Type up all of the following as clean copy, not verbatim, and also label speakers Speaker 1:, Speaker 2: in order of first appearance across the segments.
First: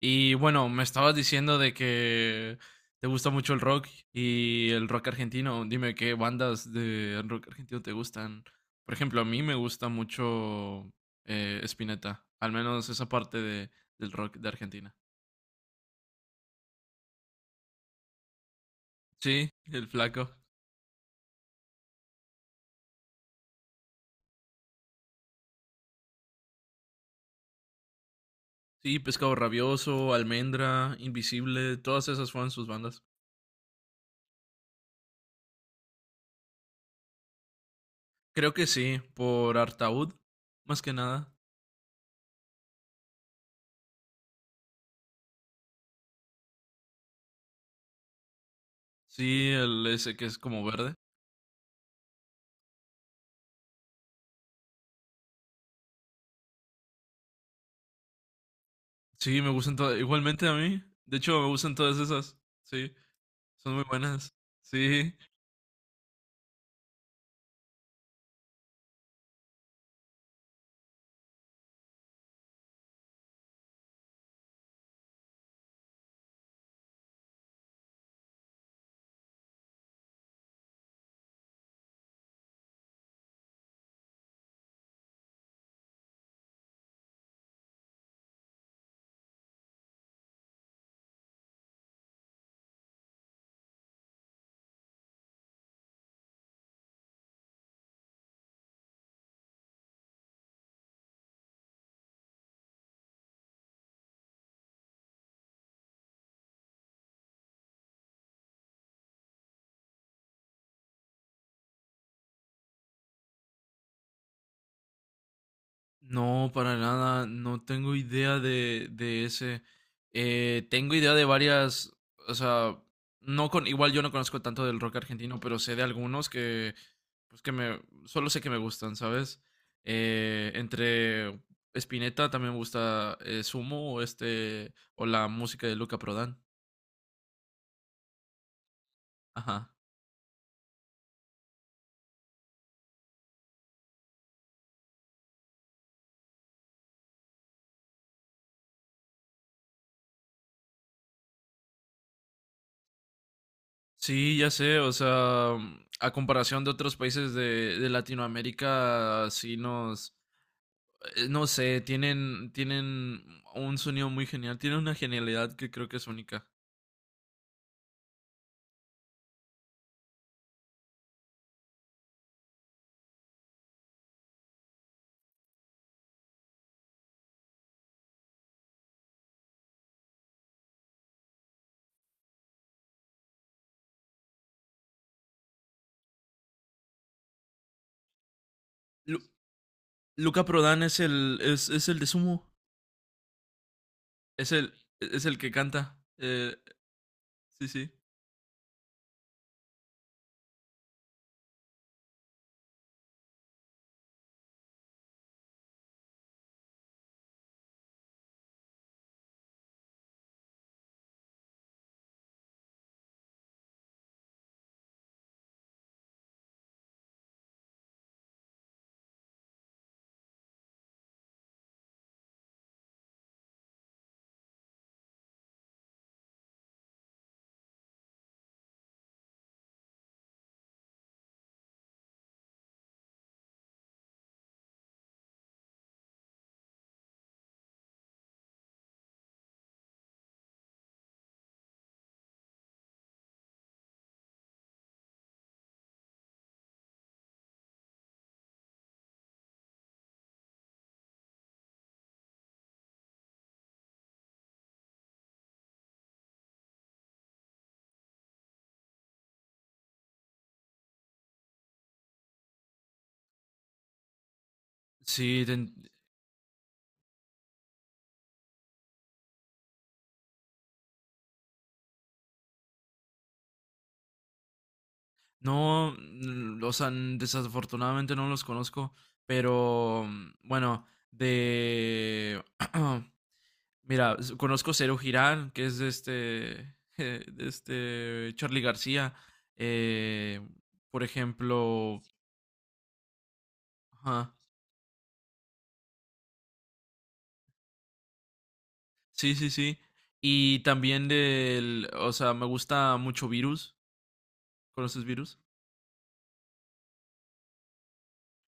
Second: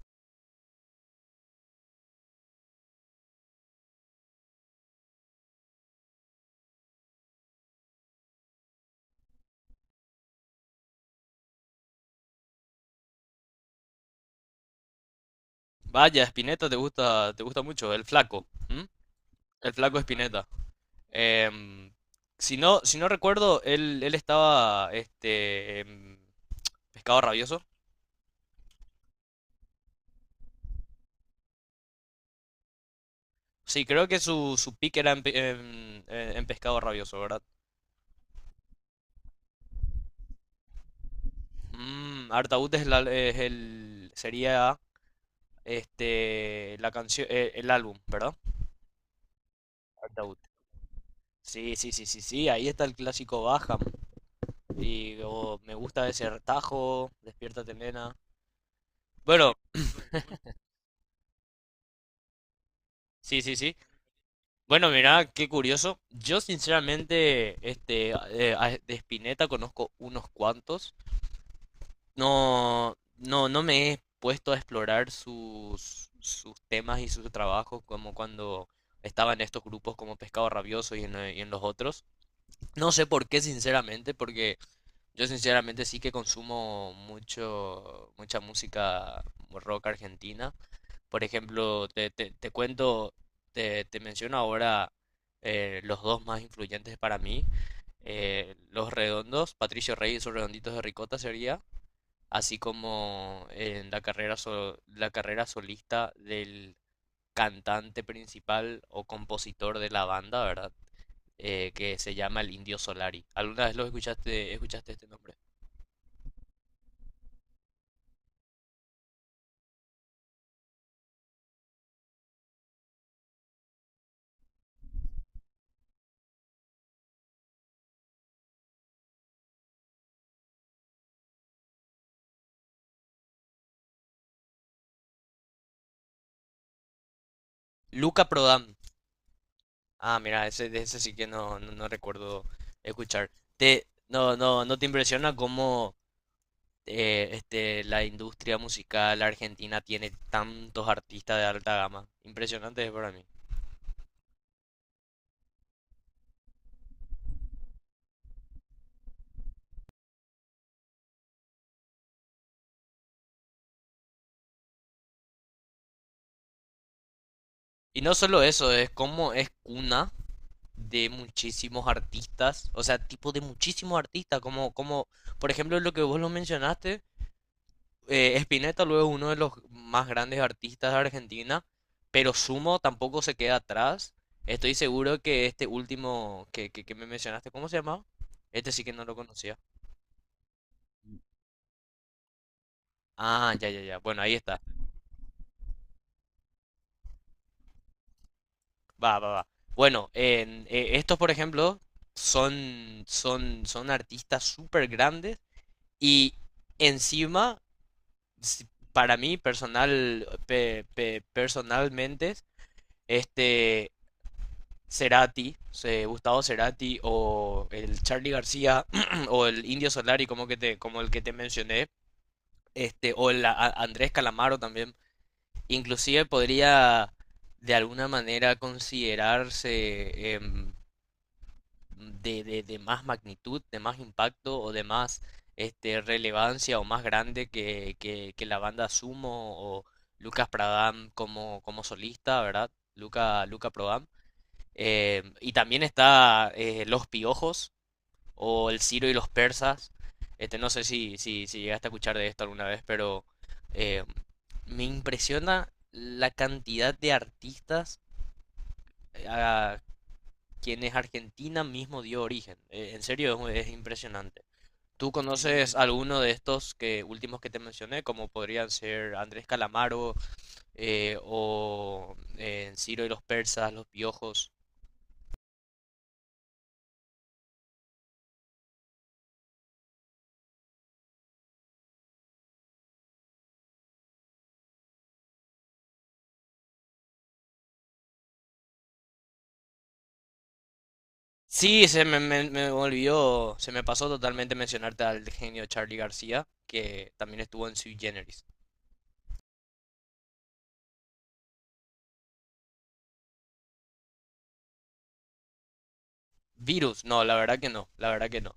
Speaker 1: Y bueno, me estabas diciendo de que te gusta mucho el rock y el rock argentino. Dime qué bandas de rock argentino te gustan. Por ejemplo, a mí me gusta mucho Spinetta, al menos esa parte del rock de Argentina.
Speaker 2: Vaya, Spinetta te gusta mucho, el flaco, ¿m?
Speaker 1: Sí,
Speaker 2: El
Speaker 1: el
Speaker 2: flaco
Speaker 1: flaco.
Speaker 2: Spinetta. Em, si no, si no recuerdo, él estaba este, en Pescado Rabioso.
Speaker 1: Sí, Pescado Rabioso, Almendra, Invisible, todas esas fueron sus bandas.
Speaker 2: Sí, creo que su pick era en, pe- en Pescado Rabioso, ¿verdad?
Speaker 1: Creo que sí, por Artaud, más que nada.
Speaker 2: Artaud es, es el, sería este, la canción, el álbum, ¿verdad?
Speaker 1: Sí, el ese que
Speaker 2: Artaud.
Speaker 1: es como verde.
Speaker 2: Sí, sí, sí, sí, sí, ahí está el clásico Baja. Y oh, me gusta ese tajo, Despiértate, nena.
Speaker 1: Sí, me
Speaker 2: Bueno,
Speaker 1: gustan todas. Igualmente a mí. De hecho, me gustan todas esas. Sí,
Speaker 2: sí, sí,
Speaker 1: son
Speaker 2: sí.
Speaker 1: muy buenas.
Speaker 2: Bueno,
Speaker 1: Sí.
Speaker 2: mirá, qué curioso. Yo sinceramente, este, de Spinetta conozco unos cuantos. No, no, no me he puesto a explorar sus temas y sus trabajos como cuando estaba en estos grupos como Pescado Rabioso y en los otros. No sé por qué, sinceramente, porque yo sinceramente sí que consumo mucho, mucha música rock argentina. Por ejemplo, te cuento, te menciono ahora los dos más influyentes para mí. Los redondos, Patricio Rey y sus redonditos de ricota sería, así como en la carrera, la carrera solista del cantante principal o compositor de la banda, ¿verdad? Que se llama el Indio Solari. ¿Alguna vez lo escuchaste este nombre?
Speaker 1: No, para nada. No tengo idea de ese. Tengo idea de varias. O sea, no con. Igual yo no conozco tanto del rock argentino, pero sé de algunos que. Pues que me. Solo sé que me gustan, ¿sabes? Entre Spinetta también me gusta Sumo o este. O la música de Luca Prodan.
Speaker 2: Luca Prodan.
Speaker 1: Ajá.
Speaker 2: Ah, mira, ese, de ese sí que no, no, no recuerdo escuchar. No, no, ¿no te impresiona cómo este, la industria musical argentina tiene tantos artistas de alta gama? Impresionante es para mí.
Speaker 1: Sí, ya sé, o sea, mm, a comparación de otros países de Latinoamérica, sí nos, no sé, tienen un sonido muy genial, tienen una genialidad que creo que es única.
Speaker 2: Y no solo eso, es como es cuna de muchísimos artistas, o sea, tipo de muchísimos artistas, como por ejemplo lo que vos lo mencionaste, Spinetta luego es uno de los más grandes artistas de Argentina, pero Sumo tampoco se queda atrás. Estoy seguro que este último que me mencionaste, ¿cómo se llamaba? Este sí que no lo
Speaker 1: Lu-
Speaker 2: conocía.
Speaker 1: Luca Prodan es el, es el de Sumo,
Speaker 2: Ah, ya, ya, ya. Bueno, ahí
Speaker 1: es
Speaker 2: está.
Speaker 1: el, es el que canta. Sí, sí.
Speaker 2: Va, va, va. Bueno, estos, por ejemplo, son artistas súper grandes y encima, si- para mí, personal, personalmente, este, Gustavo Cerati o el Charlie García o el Indio Solari como que te, como el que te mencioné, este, o el Andrés Calamaro también, inclusive podría de alguna manera considerarse de más magnitud, de más impacto o de más este, relevancia o más grande que, que la banda Sumo o Lucas Pradam como, como solista, ¿verdad? Luca, Luca Prodan. Y también está Los Piojos o El Ciro y los Persas. Este, no sé si llegaste a escuchar de esto alguna vez, pero eh, me impresiona la cantidad de artistas a quienes Argentina mismo dio origen. En serio, es impresionante. ¿Tú
Speaker 1: Sí,
Speaker 2: conoces alguno de estos últimos que te mencioné, como podrían ser Andrés Calamaro o Ciro y los Persas, Los Piojos?
Speaker 1: no, mm, o sea, desafortunadamente no los conozco, pero mm, bueno, de... Mira, conozco Cero Girán, que es de este, de este Charly García. Eh, por
Speaker 2: Sí, se
Speaker 1: ejemplo,
Speaker 2: me olvidó, se me pasó
Speaker 1: ajá,
Speaker 2: totalmente mencionarte al genio Charlie García, que también estuvo en Sui Generis.
Speaker 1: sí. Y también del, o sea, me gusta mucho Virus. ¿Conoces Virus?
Speaker 2: Virus, no, la verdad que no, la verdad que no.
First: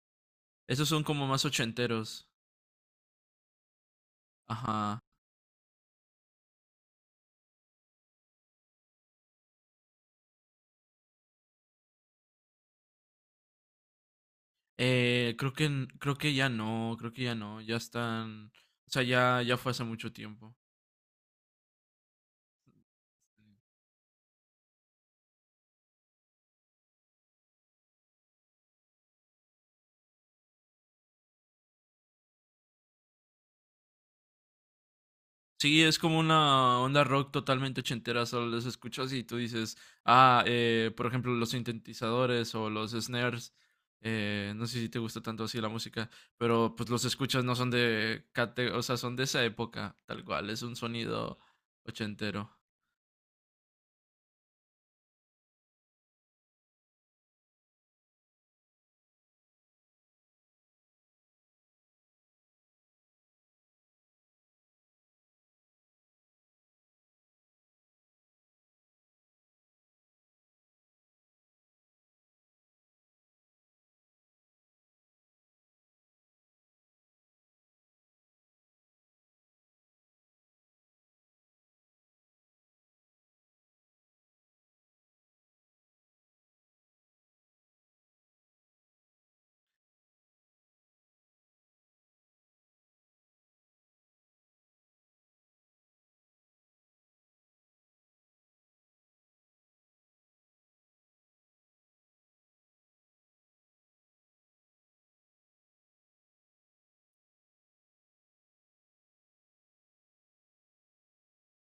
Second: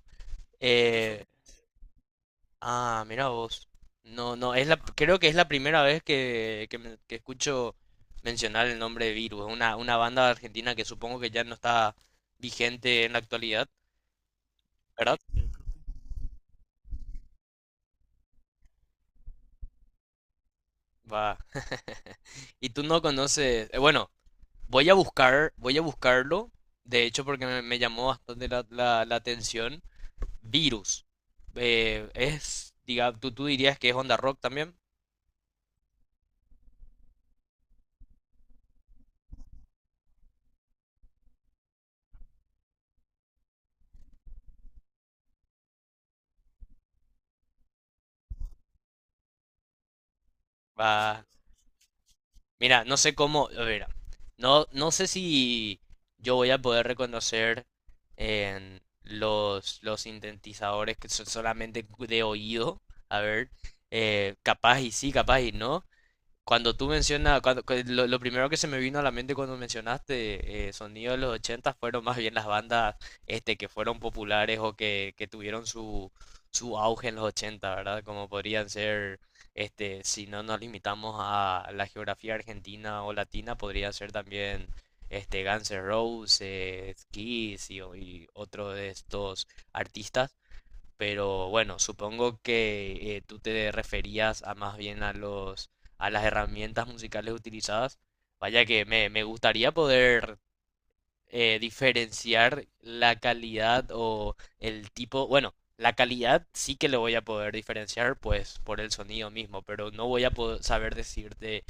Speaker 1: Esos son
Speaker 2: Eh,
Speaker 1: como más ochenteros.
Speaker 2: ah, mira vos. No, no, es
Speaker 1: Ajá.
Speaker 2: creo que es la primera vez que escucho mencionar el nombre de Virus, una banda argentina que supongo que ya no está vigente en la actualidad, ¿verdad?
Speaker 1: Creo que, creo que ya no, creo que ya no, ya están, o sea, ya, ya fue hace mucho tiempo.
Speaker 2: Va. Y tú no conoces, bueno, voy a buscarlo, de hecho, porque me llamó bastante la atención. Virus. Diga, tú dirías que es onda rock también.
Speaker 1: Sí, es como una onda rock totalmente ochentera, solo los escuchas y tú dices, ah, por ejemplo, los sintetizadores o los snares, no sé si te gusta tanto así la música, pero pues los escuchas no son de, o sea, son de esa época, tal cual, es un
Speaker 2: Va,
Speaker 1: sonido ochentero.
Speaker 2: mira, no sé cómo, a ver, no, no sé si yo voy a poder reconocer en los sintetizadores que son solamente de oído. A ver, capaz y sí, capaz y no. Cuando tú mencionas, cuando, cu- Lo primero que se me vino a la mente cuando mencionaste sonido de los 80 fueron más bien las bandas este, que fueron populares o que tuvieron su auge en los 80, ¿verdad? Como podrían ser, este, si no nos limitamos a la geografía argentina o latina, podría ser también este, Guns N' Roses, Kiss y otro de estos artistas, pero bueno, supongo que tú te referías a más bien a las herramientas musicales utilizadas. Vaya que me gustaría poder diferenciar la calidad o el tipo, bueno, la calidad sí que le voy a poder diferenciar pues por el sonido mismo, pero no voy a poder saber decirte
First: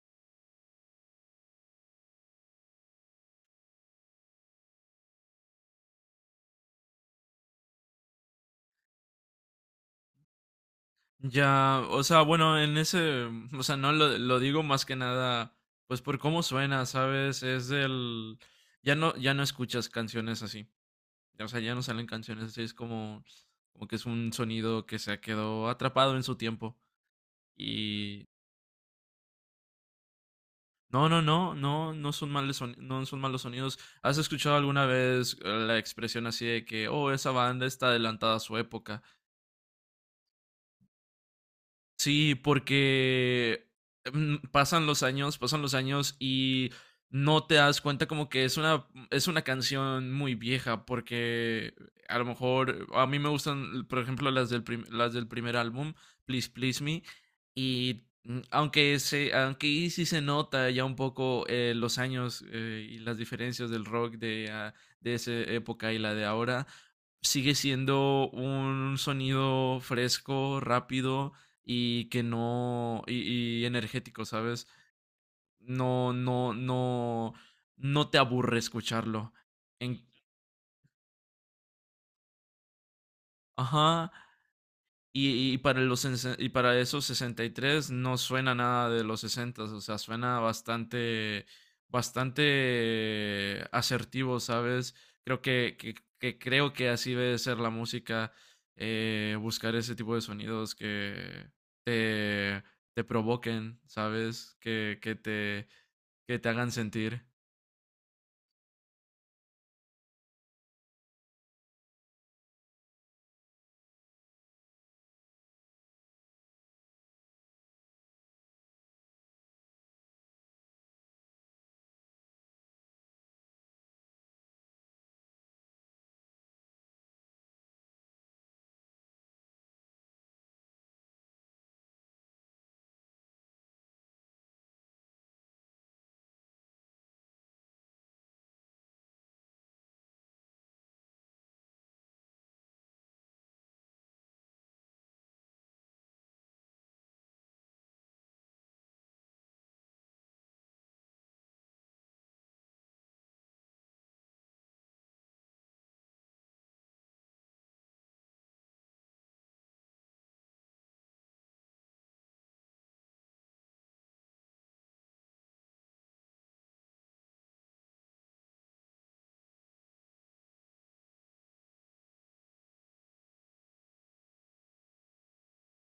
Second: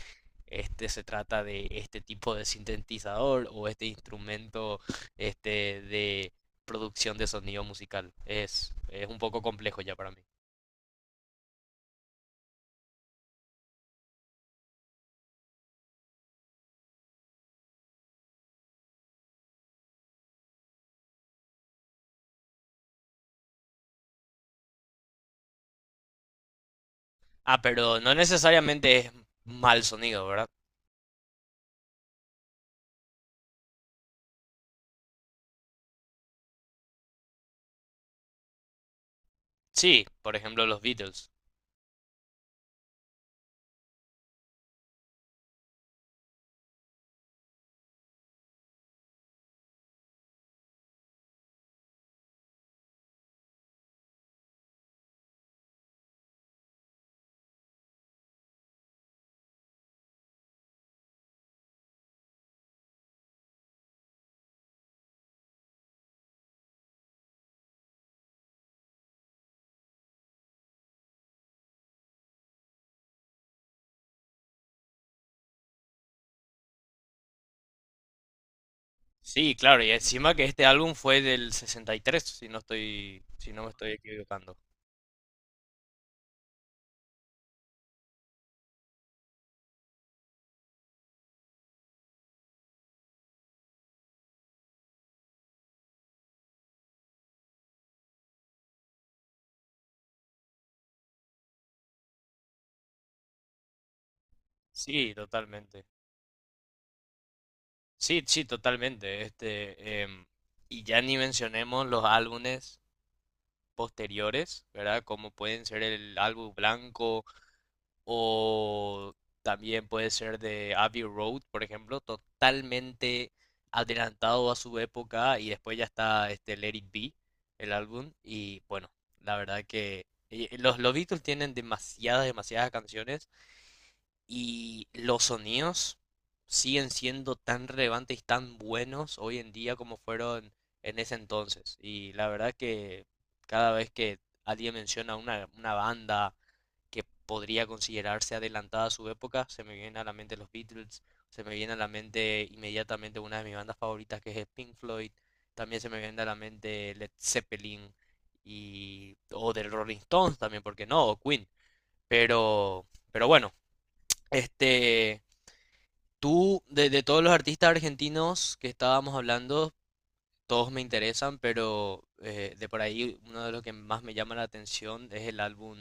Speaker 2: este se trata de este tipo de sintetizador o este instrumento este de producción de sonido musical. Es un poco complejo ya para mí.
Speaker 1: Ya, o sea, bueno, en ese, o sea, no lo, lo digo más que nada, pues por cómo suena, ¿sabes? Es del, ya no, ya no escuchas canciones así. O sea, ya no salen canciones así, es como, como que es un sonido que se quedó atrapado en su tiempo.
Speaker 2: Ah, pero no
Speaker 1: Y
Speaker 2: necesariamente es mal sonido, ¿verdad?
Speaker 1: no, no, no, no, no son malos sonidos, no son malos sonidos. ¿Has escuchado alguna vez la expresión así de que, oh, esa banda está adelantada a su época?
Speaker 2: Sí, por ejemplo los Beatles.
Speaker 1: Sí, porque mm, pasan los años y no te das cuenta como que es una canción muy vieja, porque a lo mejor a mí me gustan, por ejemplo, las del, las del primer álbum, Please Please Me, y mm, aunque ahí sí se nota ya un poco los años y las diferencias del rock de, ah, de esa época y la de ahora, sigue siendo un sonido fresco, rápido y que no, y energético, ¿sabes? No, no, no, no te aburre escucharlo.
Speaker 2: Sí, claro, y
Speaker 1: En,
Speaker 2: encima que este álbum fue del 63, si no me estoy
Speaker 1: ajá,
Speaker 2: equivocando.
Speaker 1: y para los, y para esos 63 no suena nada de los 60, o sea, suena bastante, bastante asertivo, ¿sabes? Creo que, que creo que así debe ser la música, buscar ese tipo de sonidos que te, te provoquen, ¿sabes?
Speaker 2: Sí, totalmente.
Speaker 1: Que te hagan sentir.
Speaker 2: Sí, sí, totalmente. Este, y ya ni mencionemos los álbumes posteriores, ¿verdad? Como pueden ser el álbum blanco, o también puede ser de Abbey Road, por ejemplo, totalmente adelantado a su época y después ya está este Let It Be, el álbum y bueno, la verdad que los Beatles tienen demasiadas, demasiadas canciones y los sonidos siguen siendo tan relevantes y tan buenos hoy en día como fueron en ese entonces. Y la verdad que cada vez que alguien menciona una banda que podría considerarse adelantada a su época. Se me vienen a la mente los Beatles, se me viene a la mente inmediatamente una de mis bandas favoritas que es Pink Floyd, también se me viene a la mente Led Zeppelin y o del Rolling Stones también, porque no, o Queen. Pero, pero bueno, este, tú de todos los artistas argentinos que estábamos hablando, todos me interesan, pero de por ahí uno de los que más me llama la atención es el álbum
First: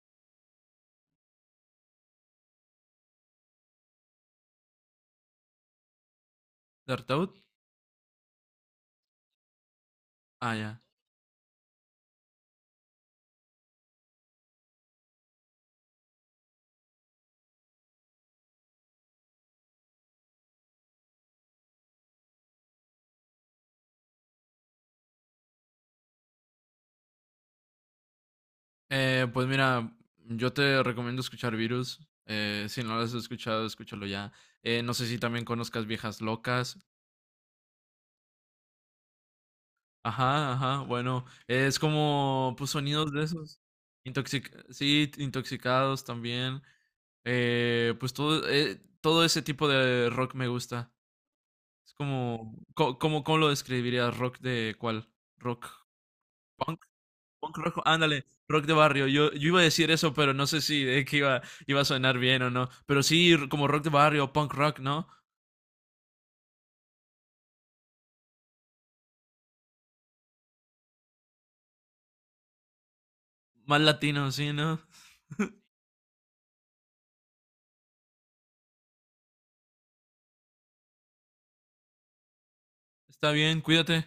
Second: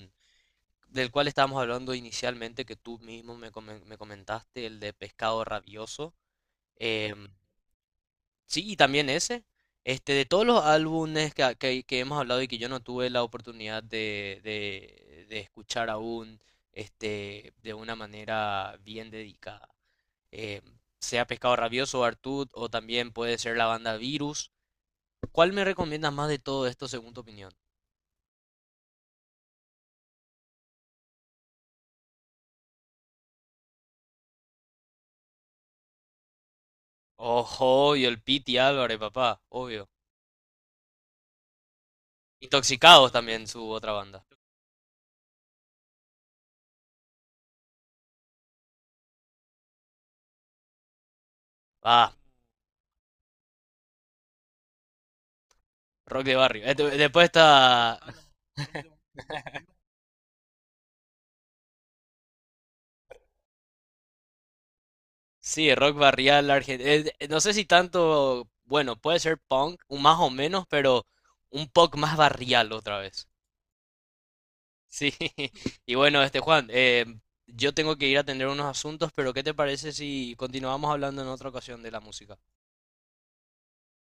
Speaker 2: del cual estábamos hablando inicialmente, que tú mismo me comentaste, el de Pescado Rabioso. Em,
Speaker 1: ¿Dartout?
Speaker 2: sí, y también ese. Este, de todos
Speaker 1: Ah,
Speaker 2: los
Speaker 1: ya.
Speaker 2: álbumes que hemos hablado y que yo no tuve la oportunidad de escuchar aún, este, de una manera bien dedicada. Em, Sea Pescado Rabioso o Artud, o también puede ser la banda Virus. ¿Cuál me recomiendas más de todo esto según tu opinión?
Speaker 1: Pues mira, yo te recomiendo escuchar Virus. Si no lo has escuchado, escúchalo ya. No sé si también conozcas Viejas Locas.
Speaker 2: Ojo, y el Piti Álvarez, papá, obvio.
Speaker 1: Ajá, ajá, bueno. Es como, pues, sonidos
Speaker 2: Intoxicados
Speaker 1: de
Speaker 2: también
Speaker 1: esos.
Speaker 2: su otra banda.
Speaker 1: Sí, intoxicados también. Pues todo, todo ese tipo de rock me gusta. Es
Speaker 2: Ah,
Speaker 1: como, ¿cómo, cómo lo describirías? ¿Rock de cuál? ¿Rock?
Speaker 2: rock de barrio. Después
Speaker 1: Punk rock,
Speaker 2: está.
Speaker 1: ándale, rock de barrio. Yo iba a decir eso, pero no sé si es que iba, iba a sonar bien o no. Pero sí, como rock de barrio, punk rock, ¿no?
Speaker 2: Sí, rock barrial argentino. No sé si tanto. Bueno, puede ser punk, un más o menos, pero un poco más barrial otra vez.
Speaker 1: Más latino, sí, ¿no?
Speaker 2: Sí. Y bueno, este Juan, yo tengo que ir a atender unos asuntos, pero ¿qué te parece si continuamos hablando en otra ocasión de la música?
Speaker 1: Está bien, cuídate.